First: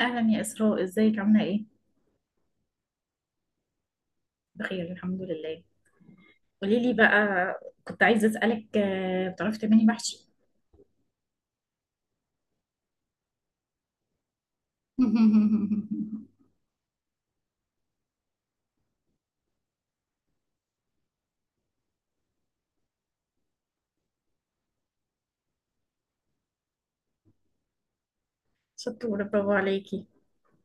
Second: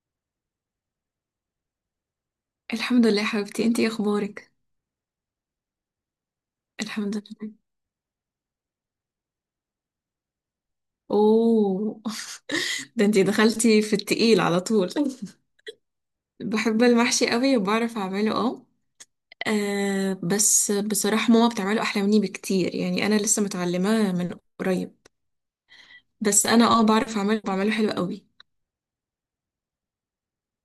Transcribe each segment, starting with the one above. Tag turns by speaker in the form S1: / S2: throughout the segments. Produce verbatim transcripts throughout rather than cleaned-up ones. S1: اهلا يا اسراء، ازيك، عامله ايه؟
S2: الحمد لله يا حبيبتي، انتي ايه اخبارك؟
S1: بخير الحمد لله. قولي لي
S2: الحمد لله.
S1: بقى. كنت عايزه اسالك آه، بتعرفي تعملي محشي؟
S2: اوه. ده انتي دخلتي في التقيل على طول! بحب المحشي قوي وبعرف اعمله، اه. آه، بس بصراحة ماما بتعمله احلى مني بكتير، يعني انا لسه متعلمة من قريب. بس انا اه بعرف اعمله، بعمله حلو قوي.
S1: شطوره، برافو عليكي.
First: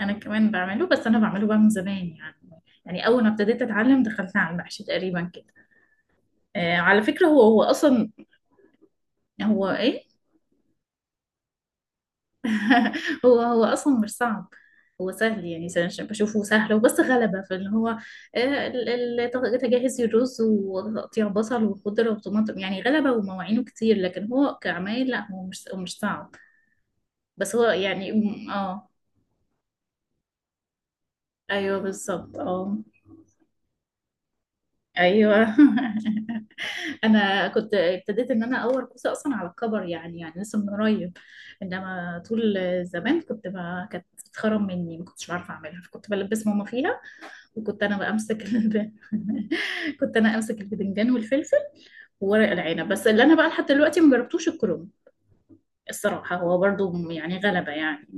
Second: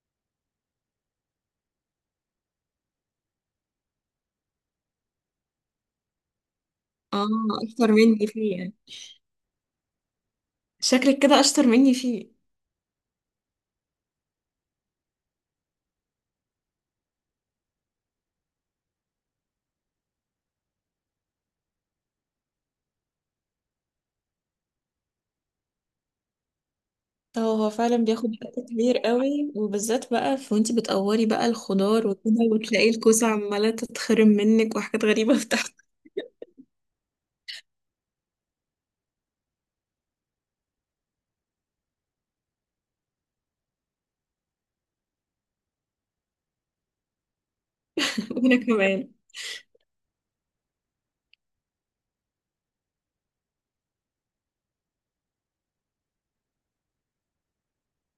S1: انا كمان بعمله، بس انا بعمله بقى من زمان يعني يعني اول ما ابتديت اتعلم دخلت على المحشي تقريبا كده. آه، على فكره،
S2: اه،
S1: هو هو
S2: اكتر
S1: اصلا.
S2: مني فيه يعني.
S1: هو ايه؟
S2: شكلك كده اشطر مني فيه.
S1: هو هو اصلا مش صعب. هو سهل يعني، س- بشوفه سهل وبس غلبة، فاللي هو آه، ال- ال- تجهز الرز وتقطيع بصل وخضرة وطماطم، يعني غلبة ومواعينه كتير، لكن هو كعمايل لا، هو مش هو مش صعب.
S2: اه،
S1: بس هو
S2: هو فعلا
S1: يعني
S2: بياخد
S1: م-
S2: وقت
S1: اه.
S2: كبير قوي، وبالذات بقى في وانتي بتقوري بقى
S1: ايوه
S2: الخضار وكده،
S1: بالظبط، اه.
S2: وتلاقي الكوسة عمالة تتخرم منك وحاجات غريبة.
S1: ايوه. انا كنت ابتديت ان انا اقور كوسه اصلا على الكبر، يعني يعني لسه من قريب. انما طول زمان كنت، ما كانت بتتخرم مني، ما كنتش بعرف اعملها، فكنت بلبس ماما فيها. وكنت انا بقى امسك
S2: وانا
S1: ال-
S2: كمان.
S1: كنت انا امسك البدنجان والفلفل وورق العنب، بس اللي انا بقى لحد دلوقتي ما جربتوش الكرنب. الصراحه هو برضو يعني غلبه يعني.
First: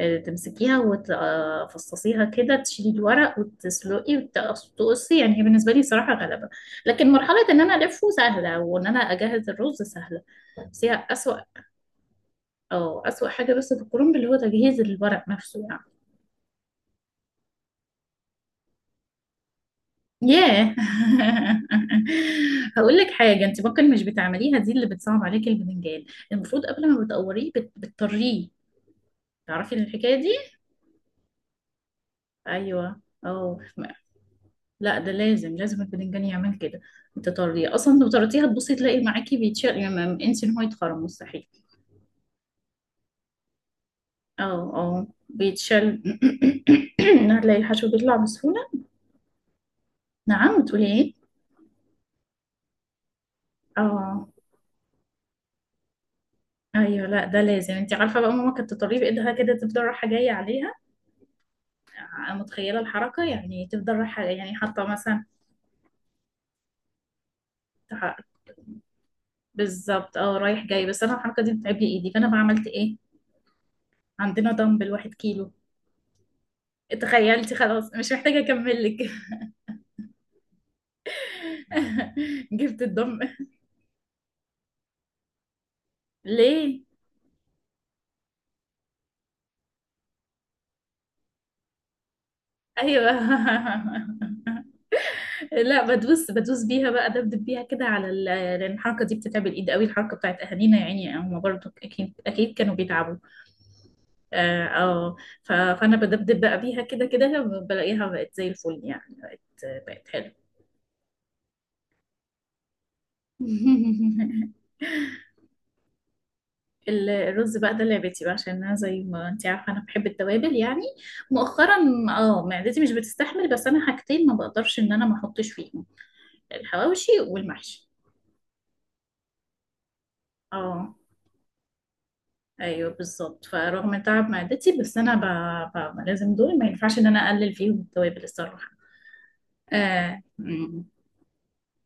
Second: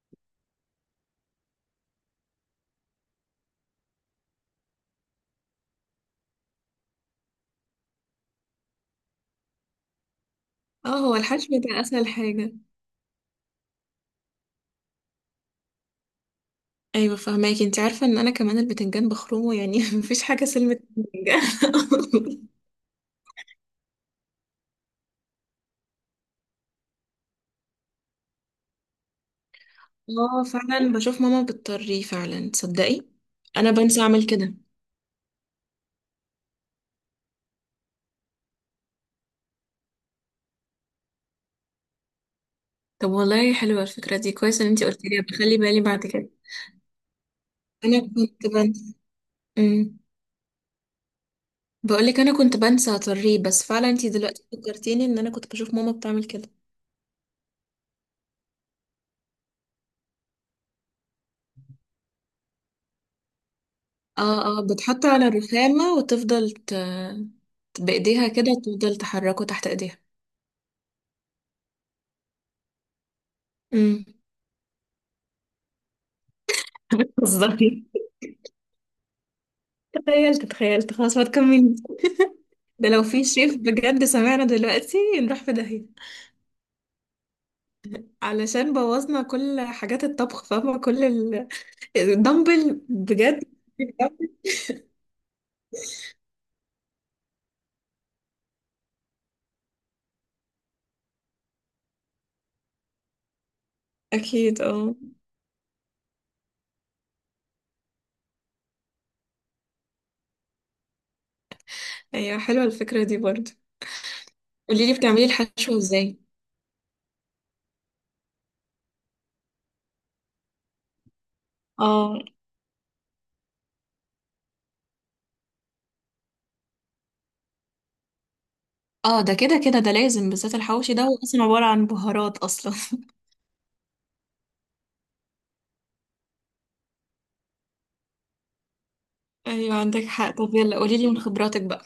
S1: آه، تمسكيها وتفصصيها كده، تشيلي الورق وتسلقي وتقصي، يعني هي بالنسبه لي صراحه غلبه. لكن مرحله ان انا الفه سهله، وان انا اجهز الرز سهله، بس
S2: اه،
S1: هي
S2: هو
S1: اسوأ.
S2: الحشو ده اسهل حاجه.
S1: اه اسوأ حاجه بس في الكرنب اللي هو تجهيز الورق نفسه.
S2: ايوه فهماكي، انت عارفه ان انا كمان البتنجان بخرمه يعني، مفيش حاجه
S1: ياه.
S2: سلمة. البتنجان.
S1: هقول لك حاجه، انت ممكن مش بتعمليها، دي اللي بتصعب عليك البتنجان. المفروض قبل ما بتقوريه بت... بتطريه. تعرفي الحكايه دي؟
S2: اه فعلا بشوف ماما بتطريه فعلا،
S1: ايوه،
S2: تصدقي؟
S1: اه.
S2: انا بنسى اعمل كده.
S1: لا ده لازم لازم البتنجان يعمل كده، تطريه. اصلا لو طريتيها تبصي تلاقي معاكي بيتشال، يعني ما- انسي ان هو يتخرم، مستحيل.
S2: طب والله حلوه الفكره دي، كويس ان
S1: اه.
S2: انت قلت
S1: اه
S2: لي، بخلي بالي
S1: بيتشال.
S2: بعد كده.
S1: هتلاقي الحشو
S2: انا
S1: بيطلع
S2: كنت
S1: بسهوله.
S2: بنسى. امم
S1: نعم، بتقولي ايه؟
S2: بقول لك انا كنت بنسى اطريه، بس فعلا انت
S1: اه
S2: دلوقتي فكرتيني ان انا كنت بشوف ماما بتعمل كده.
S1: ايوه، لا ده لازم، انت عارفه بقى ماما كانت تطريه بايدها كده، تفضل رايحه جايه عليها. متخيلة الحركة، يعني تفضل رايحة،
S2: اه
S1: يعني
S2: اه،
S1: حاطة
S2: بتحط
S1: مثلا.
S2: على الرخامه وتفضل ت...
S1: تح-
S2: بايديها كده تفضل تحركه تحت ايديها.
S1: بالظبط، اه، رايح جاي. بس انا الحركة دي بتعب لي ايدي، فانا بقى عملت ايه؟
S2: امم.
S1: عندنا دمبل واحد كيلو. تخيلتي؟
S2: بالظبط.
S1: خلاص مش محتاجة اكمل لك.
S2: تخيلت، تخيلت خلاص، ما تكملي.
S1: جبت
S2: ده لو في
S1: الدمبل.
S2: شيف بجد سمعنا دلوقتي نروح في داهية،
S1: ليه؟
S2: علشان بوظنا كل حاجات الطبخ، فاهمة؟ كل ال- الدمبل
S1: ايوه.
S2: بجد.
S1: لا، بدوس بدوس بيها بقى، دبدب بيها كده على ال... لان الحركة دي بتتعب الايد قوي، الحركة بتاعت اهالينا، يعني هم برضو اكيد اكيد كانوا بيتعبوا.
S2: اكيد
S1: اه،
S2: اه.
S1: آه. ف... فانا بدبدب بقى بيها كده كده، بلاقيها بقت زي الفل يعني، بقت حلوة.
S2: ايوه، حلوة الفكرة دي برضه. قولي لي بتعملي الحشو ازاي؟
S1: ال- الرز بقى ده لعبتي بقى، عشان انا زي ما انت عارفه انا بحب التوابل يعني. مؤخرا
S2: اه
S1: اه، معدتي مش بتستحمل، بس انا حاجتين ما بقدرش ان انا ما احطش فيهم: الحواوشي والمحشي.
S2: اه، ده كده كده، ده لازم، بالذات
S1: اه
S2: الحواوشي ده هو اصلا عبارة عن بهارات اصلا.
S1: ايوه بالظبط، فرغم تعب معدتي، بس انا ب... ب... لازم دول ما ينفعش ان انا اقلل فيهم التوابل الصراحه.
S2: ايوه عندك
S1: آه.
S2: حق. طب يلا
S1: مم.
S2: قولي لي من خبراتك بقى.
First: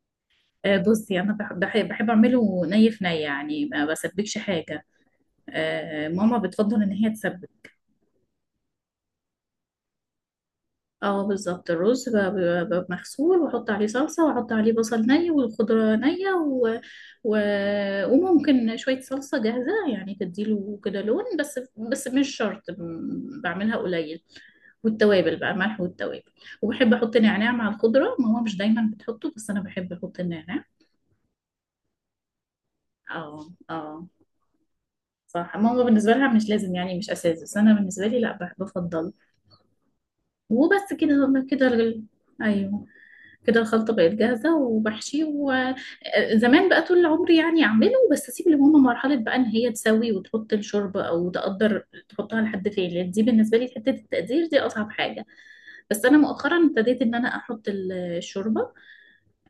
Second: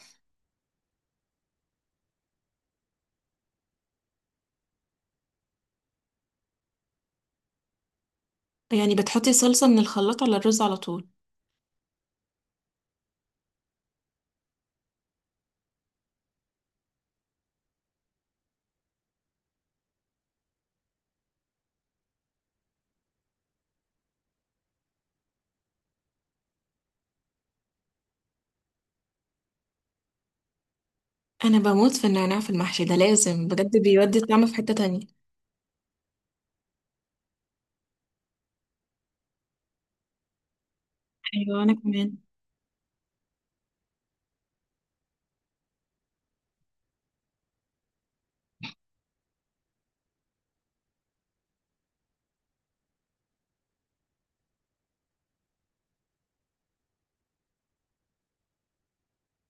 S1: آه بصي، انا بح- بح- بحب اعمله ني في ني، يعني ما بسبكش حاجه. آه ماما بتفضل ان هي تسبك.
S2: يعني بتحطي صلصة من الخلاط على الرز على طول؟
S1: اه بالظبط، الرز ب- ب- ب- مغسول، واحط عليه صلصة، واحط عليه بصل ني، والخضرة نية، و... و... وممكن شوية صلصة جاهزة، يعني تديله كده لون، بس بس مش شرط، م- بعملها قليل. والتوابل بقى ملح والتوابل. وبحب احط نعناع مع الخضرة، ماما مش دايما بتحطه، بس انا بحب احط النعناع.
S2: انا بموت في النعناع في المحشي، ده
S1: اه
S2: لازم بجد،
S1: اه،
S2: بيودي الطعم في حتة تانية.
S1: صح، ماما بالنسبة لها مش لازم يعني، مش اساس، بس انا بالنسبة لي لا، بح- بفضل. وبس كده
S2: ايوه
S1: كده
S2: انا
S1: ال-
S2: كمان.
S1: ايوه كده الخلطة بقت جاهزة، وبحشي. وزمان بقى طول عمري يعني أعمله، بس أسيب لماما مرحلة بقى، إن هي تسوي وتحط الشوربة أو تقدر تحطها لحد فين، لأن دي بالنسبة لي حتة التقدير دي أصعب حاجة. بس أنا مؤخرا ابتديت إن أنا أحط ال- الشوربة.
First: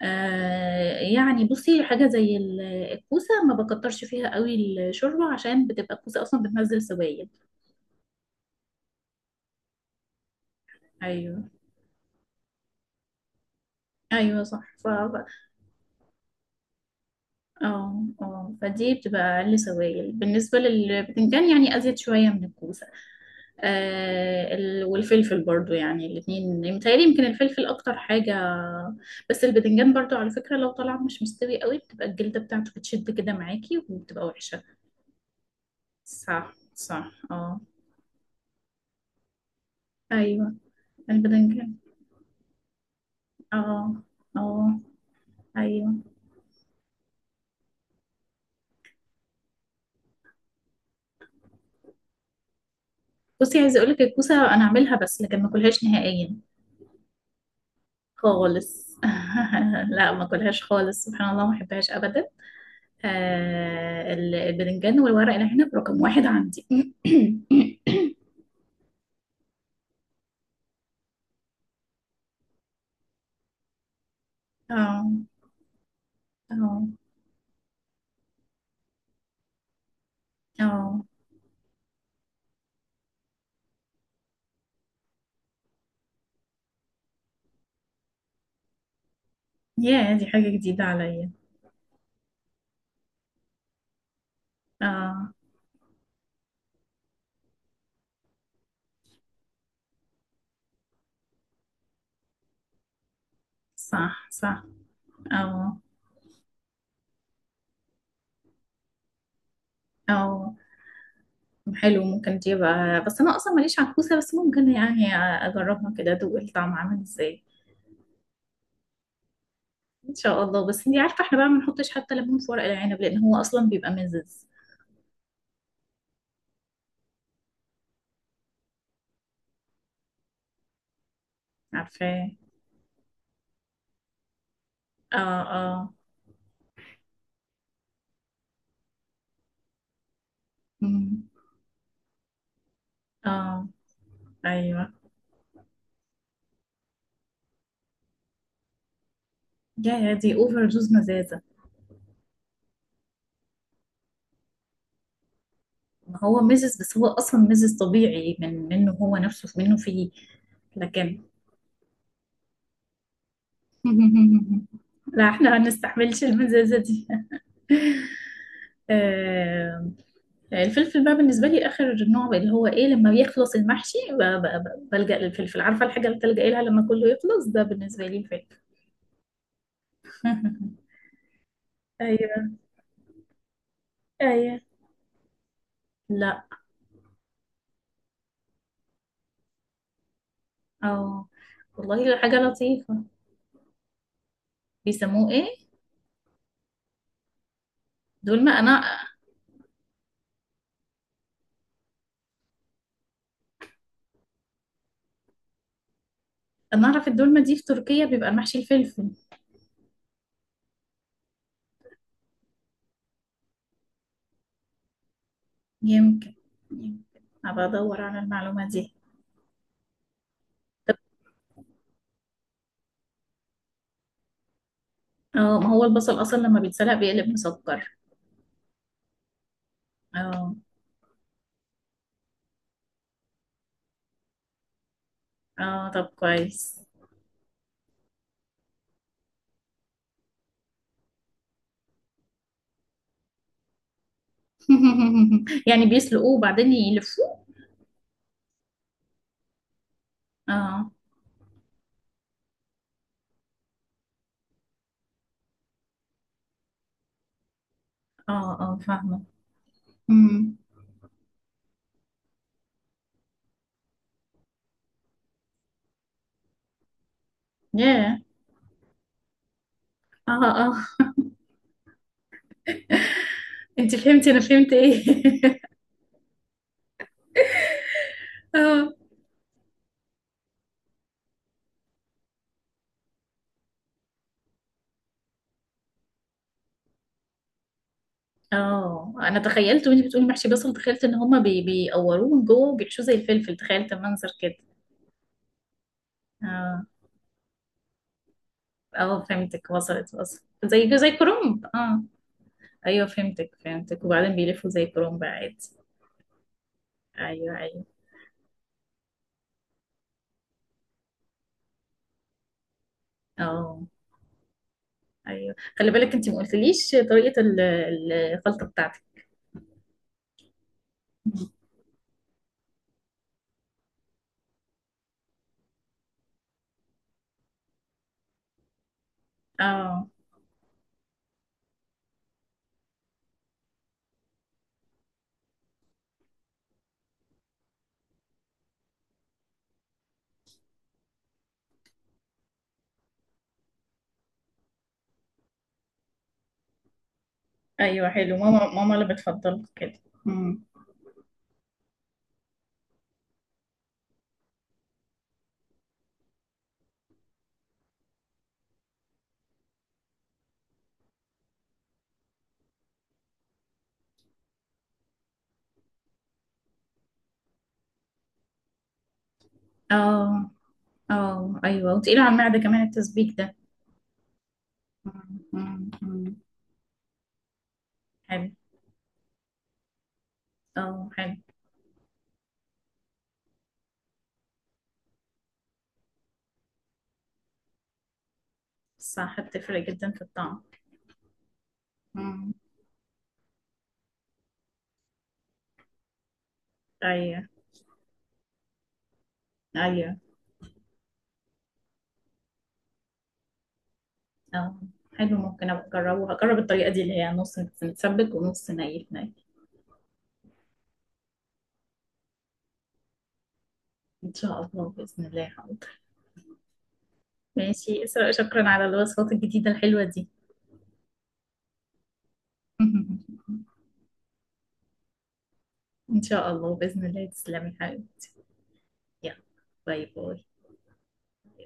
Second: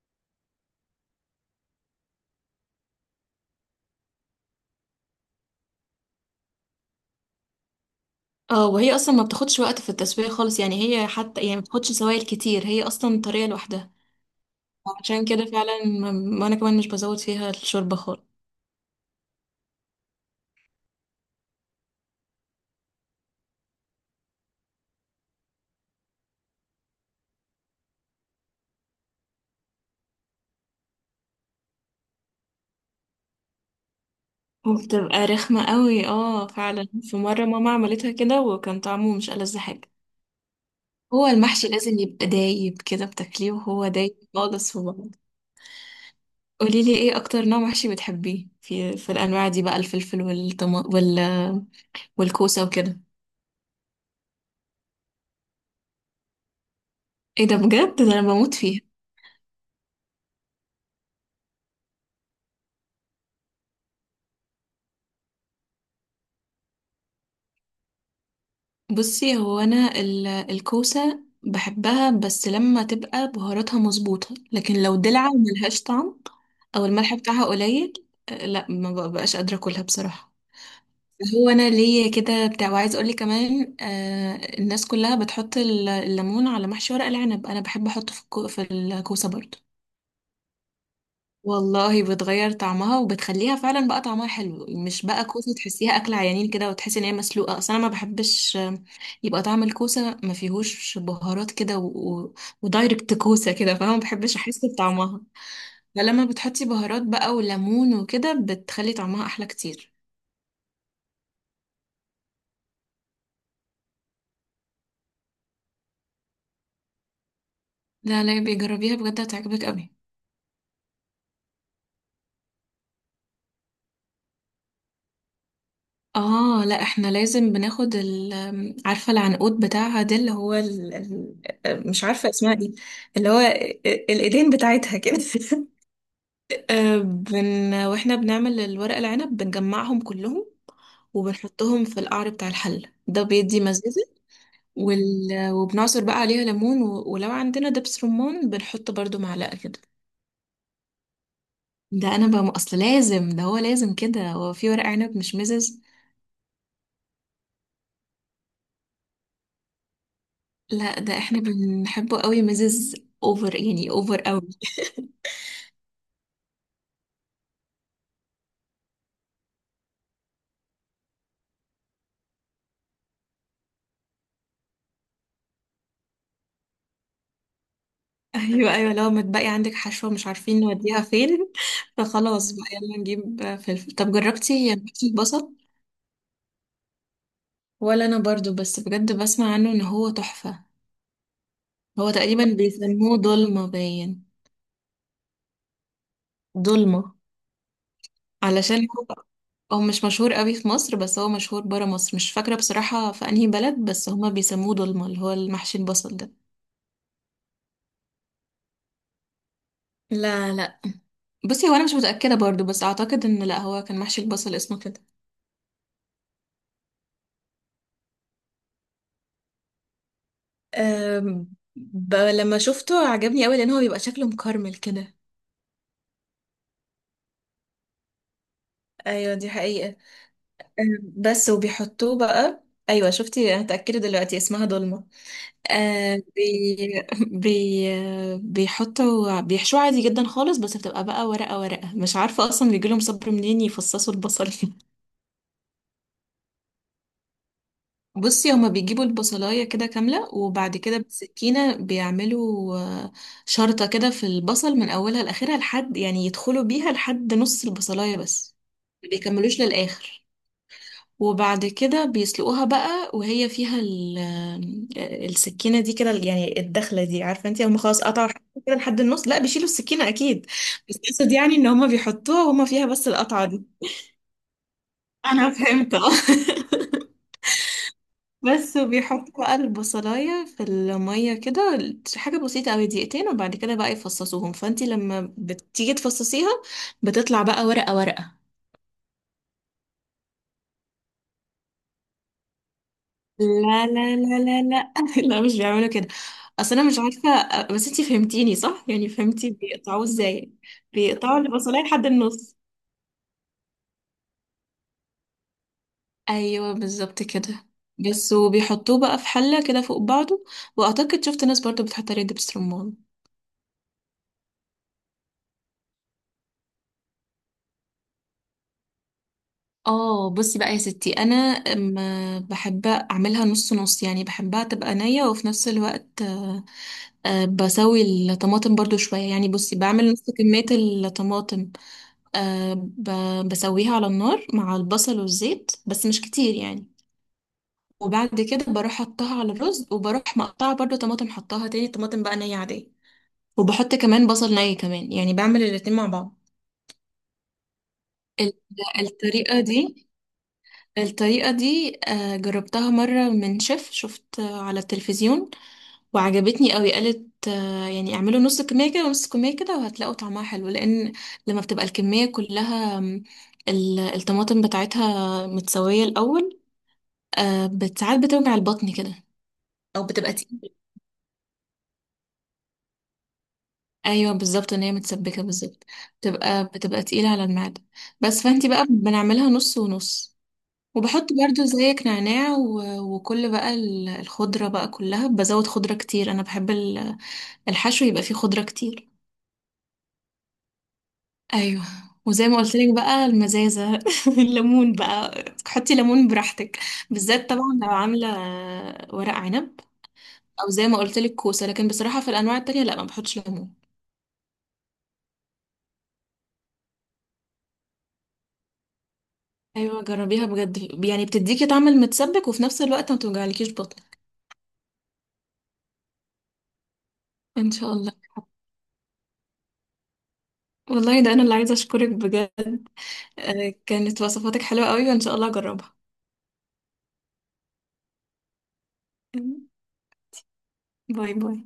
S1: آه يعني بصي، حاجة زي ال- الكوسة ما بكترش فيها قوي الشوربة، عشان بتبقى الكوسة أصلا بتنزل سوائل.
S2: اه، وهي اصلا ما بتاخدش وقت في التسوية خالص، يعني هي حتى
S1: أيوه.
S2: يعني ما بتاخدش سوائل كتير، هي اصلا طرية لوحدها.
S1: أيوه صح. ف...
S2: عشان كده فعلا ما- وانا كمان مش بزود فيها الشوربة
S1: اه
S2: خالص.
S1: اه فدي بتبقى أقل سوائل، بالنسبة للبتنجان يعني أزيد شوية من الكوسة. آه ال- والفلفل برضو، يعني الاتنين، متهيألي يمكن الفلفل أكتر حاجة. بس البتنجان برضو على فكرة، لو طلع مش مستوي قوي بتبقى الجلدة بتاعته بتشد كده معاكي، وبتبقى وحشة.
S2: وبتبقى رخمة قوي، اه
S1: صح
S2: فعلا،
S1: صح،
S2: في مرة
S1: اه.
S2: ماما عملتها كده وكان طعمه مش ألذ حاجة.
S1: أيوه.
S2: هو المحشي
S1: البتنجان.
S2: لازم يبقى دايب كده، بتاكليه وهو
S1: اه
S2: دايب خالص
S1: اه.
S2: في بعض.
S1: أيوه.
S2: قوليلي ايه اكتر نوع محشي بتحبيه في في الانواع دي بقى، الفلفل والطما وال... والكوسة وكده؟
S1: بصي، عايزة أقولك الكوسة أنا أعملها بس لكن ما أكلهاش نهائيا،
S2: ايه ده بجد! ده انا بموت فيها.
S1: خالص. لا، ما أكلهاش خالص، سبحان الله ما أحبهاش أبدا. آه ال- البتنجان والورق العنب رقم واحد عندي.
S2: بصي، هو انا ال- الكوسه بحبها بس لما تبقى بهاراتها مظبوطه، لكن لو
S1: اه
S2: دلع وملهاش طعم
S1: اه
S2: او الملح بتاعها قليل، آه، لا ما ببقاش قادره اكلها بصراحه.
S1: اه.
S2: هو انا ليا كده بتاع، وعايز اقول لك كمان آه، الناس كلها بتحط ال- الليمون على محشي ورق العنب، انا بحب احطه في الكو- في الكوسه برضو.
S1: يا دي حاجة جديدة عليا.
S2: والله بتغير طعمها وبتخليها فعلا بقى طعمها حلو، مش بقى
S1: اه،
S2: كوسه تحسيها اكل عيانين كده، وتحسي ان هي مسلوقه، اصل انا ما بحبش يبقى طعم الكوسة ما فيهوش بهارات كده و... و... ودايركت كوسة كده، فاهمة؟ ما
S1: صح
S2: بحبش احس
S1: صح.
S2: بطعمها.
S1: اه
S2: فلما بتحطي بهارات بقى وليمون وكده، بتخلي طعمها احلى كتير.
S1: اه. حلو، ممكن تجيبها، بس انا اصلا ماليش عكوسة، بس ممكن يعني اجربها كده، ادوق الطعم عامل ازاي.
S2: لا لا، بيجربيها بجد هتعجبك قوي.
S1: ان شاء الله. بس انتي عارفة احنا بقى ما بنحطش حتى ليمون في ورق العنب، لان هو اصلا بيبقى مزز.
S2: اه، لا احنا لازم بناخد ال... عارفة العنقود بتاعها ده اللي هو ال... ال... مش
S1: عارفاه.
S2: عارفة اسمها ايه، اللي هو ال- الايدين بتاعتها
S1: اه
S2: كده.
S1: اه.
S2: آه، بن... واحنا بنعمل الورق العنب بنجمعهم كلهم،
S1: أمم.
S2: وبنحطهم في القعر بتاع الحلة، ده بيدي
S1: اه
S2: مزازة
S1: ايوه.
S2: وال... وبنعصر بقى عليها ليمون و... ولو عندنا دبس رمان بنحط برضو معلقة كده.
S1: يا يا دي اوفر دوز مزازة.
S2: ده انا بقى اصل لازم، ده هو لازم كده، هو في ورق عنب مش مزز؟
S1: ما هو مزز، بس هو اصلا مزز طبيعي، من منه هو نفسه منه فيه.
S2: لا ده
S1: لكن.
S2: احنا بنحبه قوي مزز، اوفر يعني، اوفر قوي.
S1: لا احنا ما نستحملش المزازة دي. آه، الفلفل بقى بالنسبة لي آخر نوع بقى، اللي هو إيه، لما بيخلص المحشي ب- ب- ب- بلجأ للفلفل. عارفة الحاجة اللي بتلجأ لها لما كله يخلص؟ ده بالنسبة لي الفلفل.
S2: ايوه ايوه، لو متبقي عندك حشوة مش عارفين نوديها فين، فخلاص
S1: أيوه،
S2: بقى يلا نجيب فلفل. طب
S1: أيوه،
S2: جربتي محشي البصل؟
S1: لا.
S2: ولا انا برضو، بس بجد بسمع عنه ان هو تحفة.
S1: أو. والله
S2: هو
S1: ده حاجة
S2: تقريبا
S1: لطيفة.
S2: بيسموه ضلمة باين.
S1: بيسموه إيه؟
S2: ضلمة.
S1: دولمة. أنا
S2: علشان هو، هو مش مشهور قوي في مصر، بس هو مشهور برا مصر، مش فاكرة بصراحة في انهي بلد، بس هما بيسموه dolma، اللي هو المحشي البصل ده.
S1: أنا أعرف الدولمة دي في تركيا بيبقى المحشي الفلفل.
S2: لا لا، بصي هو انا مش متأكدة برضو، بس اعتقد ان لا، هو كان محشي البصل اسمه كده.
S1: يمكن يمكن، أبقى أدور على المعلومة دي. طب.
S2: أم... ب... لما شفته عجبني قوي، لان هو بيبقى شكله مكرمل كده.
S1: اه، ما هو البصل أصلا لما بيتسلق بيقلب مسكر.
S2: ايوه دي حقيقة.
S1: اه
S2: أم، بس وبيحطوه بقى. ايوه شفتي، انا اتاكدت دلوقتي اسمها دولمة.
S1: اه طب
S2: آه
S1: كويس.
S2: بي بي آه، بيحطوا، بيحشوه عادي جدا خالص، بس بتبقى بقى ورقة ورقة، مش عارفة أصلا بيجيلهم صبر منين يفصصوا البصل.
S1: يعني بيسلقوه وبعدين يلفوه؟
S2: بصي هما بيجيبوا البصلاية كده كاملة، وبعد
S1: اه
S2: كده بالسكينة بيعملوا آه، شرطة كده في البصل من أولها لآخرها، لحد يعني يدخلوا بيها لحد نص البصلاية بس،
S1: اه اه
S2: ما
S1: فاهمة.
S2: بيكملوش للآخر.
S1: أمم.
S2: وبعد كده بيسلقوها بقى وهي فيها ال- آه، السكينة دي كده، يعني الدخلة دي، عارفة انت هم خلاص
S1: ياه.
S2: قطعوا حتة كده لحد النص، لا بيشيلوا السكينة
S1: اه
S2: أكيد،
S1: اه.
S2: بس أقصد يعني إن هم بيحطوها وهم فيها بس القطعة دي.
S1: انت فهمتي انا فهمت ايه.
S2: أنا فهمت اه. بس
S1: اه
S2: وبيحطوا بقى البصلاية في المية كده، حاجة بسيطة أوي دقيقتين، وبعد كده بقى يفصصوهم، فانت لما بتيجي تفصصيها بتطلع بقى ورقة ورقة.
S1: اه، انا تخيلت وانت بتقولي محشي بصل، تخيلت ان هما بي بيقوروه من جوه وبيحشوه زي الفلفل،
S2: لا
S1: تخيلت
S2: لا
S1: المنظر
S2: لا
S1: كده.
S2: لا لا، لا مش بيعملوا كده. اصل
S1: اه
S2: انا مش عارفه، بس انتي فهمتيني صح، يعني
S1: اه
S2: فهمتي
S1: فهمتك،
S2: بيقطعوه
S1: وصلت وصلت،
S2: ازاي.
S1: زي زي
S2: بيقطعوا
S1: كرنب،
S2: البصلايه
S1: اه.
S2: لحد النص.
S1: ايوه فهمتك فهمتك، وبعدين بيلفوا زي كرنب عادي.
S2: ايوه بالظبط
S1: ايوه
S2: كده.
S1: ايوه.
S2: بس وبيحطوه بقى في حله كده فوق بعضه، واعتقد شفت ناس برضو بتحط عليه دبس رمان.
S1: اه ايوه، خلي بالك انت ما قلتليش طريقة ال- الخلطة بتاعتك.
S2: اه بصي بقى يا ستي، انا ما بحب اعملها نص نص، يعني بحبها تبقى نيه وفي نفس الوقت آه، آه، بسوي الطماطم برضو شويه، يعني بصي
S1: اه
S2: بعمل نص كميه الطماطم. أه ب- بسويها على النار مع البصل والزيت بس مش كتير يعني، وبعد كده بروح حطها على الرز، وبروح مقطعة برضو طماطم حطها، تاني طماطم بقى نية عادية، وبحط كمان بصل ني كمان، يعني بعمل الاتنين مع بعض.
S1: ايوه حلو،
S2: ال-
S1: ماما ماما اللي
S2: الطريقة
S1: بتفضل كده.
S2: دي
S1: مم.
S2: الطريقة دي آه، جربتها مرة من شيف، شفت آه، على التلفزيون، وعجبتني قوي. قالت آه، يعني اعملوا نص كمية كده ونص كمية كده، وهتلاقوا طعمها حلو، لان لما بتبقى الكمية كلها م، ال- الطماطم بتاعتها متسوية الاول، آه، بت- ساعات بتوجع البطن كده، او بتبقى
S1: اه
S2: تقيلة.
S1: اه ايوه، وتقيل على المعدة كمان التسبيك ده.
S2: ايوه بالظبط، ان هي متسبكة
S1: مم. مم.
S2: بالظبط،
S1: مم.
S2: بتبقى بتبقى تقيلة على المعدة. بس
S1: حلو.
S2: فانتي بقى بنعملها نص ونص،
S1: اه
S2: وبحط
S1: حلو.
S2: برضو زيك نعناع و- وكل بقى ال- الخضرة بقى كلها، بزود خضرة كتير، انا بحب ال- الحشو يبقى فيه خضرة كتير.
S1: صح بتفرق جدا في الطعم.
S2: ايوه. وزي
S1: مم.
S2: ما قلت لك بقى، المزازه، الليمون بقى، حطي ليمون براحتك،
S1: ايوه
S2: بالذات طبعا لو عامله ورق عنب،
S1: ايوه،
S2: او زي ما قلت لك كوسه، لكن بصراحه في الانواع التانية لا، ما بحطش ليمون.
S1: اه حلو، ممكن ابقى اجربه، هجرب الطريقة دي اللي هي نص متسبك ونص ني في ني.
S2: ايوه جربيها بجد، يعني بتديكي طعم المتسبك وفي نفس الوقت ما توجعلكيش بطن.
S1: ان شاء الله بإذن الله حاضر.
S2: ان شاء
S1: ماشي
S2: الله.
S1: اسراء، شكرا على الوصفات الجديدة الحلوة دي.
S2: والله ده انا اللي عايزه اشكرك بجد، آه، كانت وصفاتك حلوه قوي وان شاء الله اجربها.
S1: إن شاء الله بإذن الله، تسلمي حبيبي. يلا. باي باي.
S2: باي باي.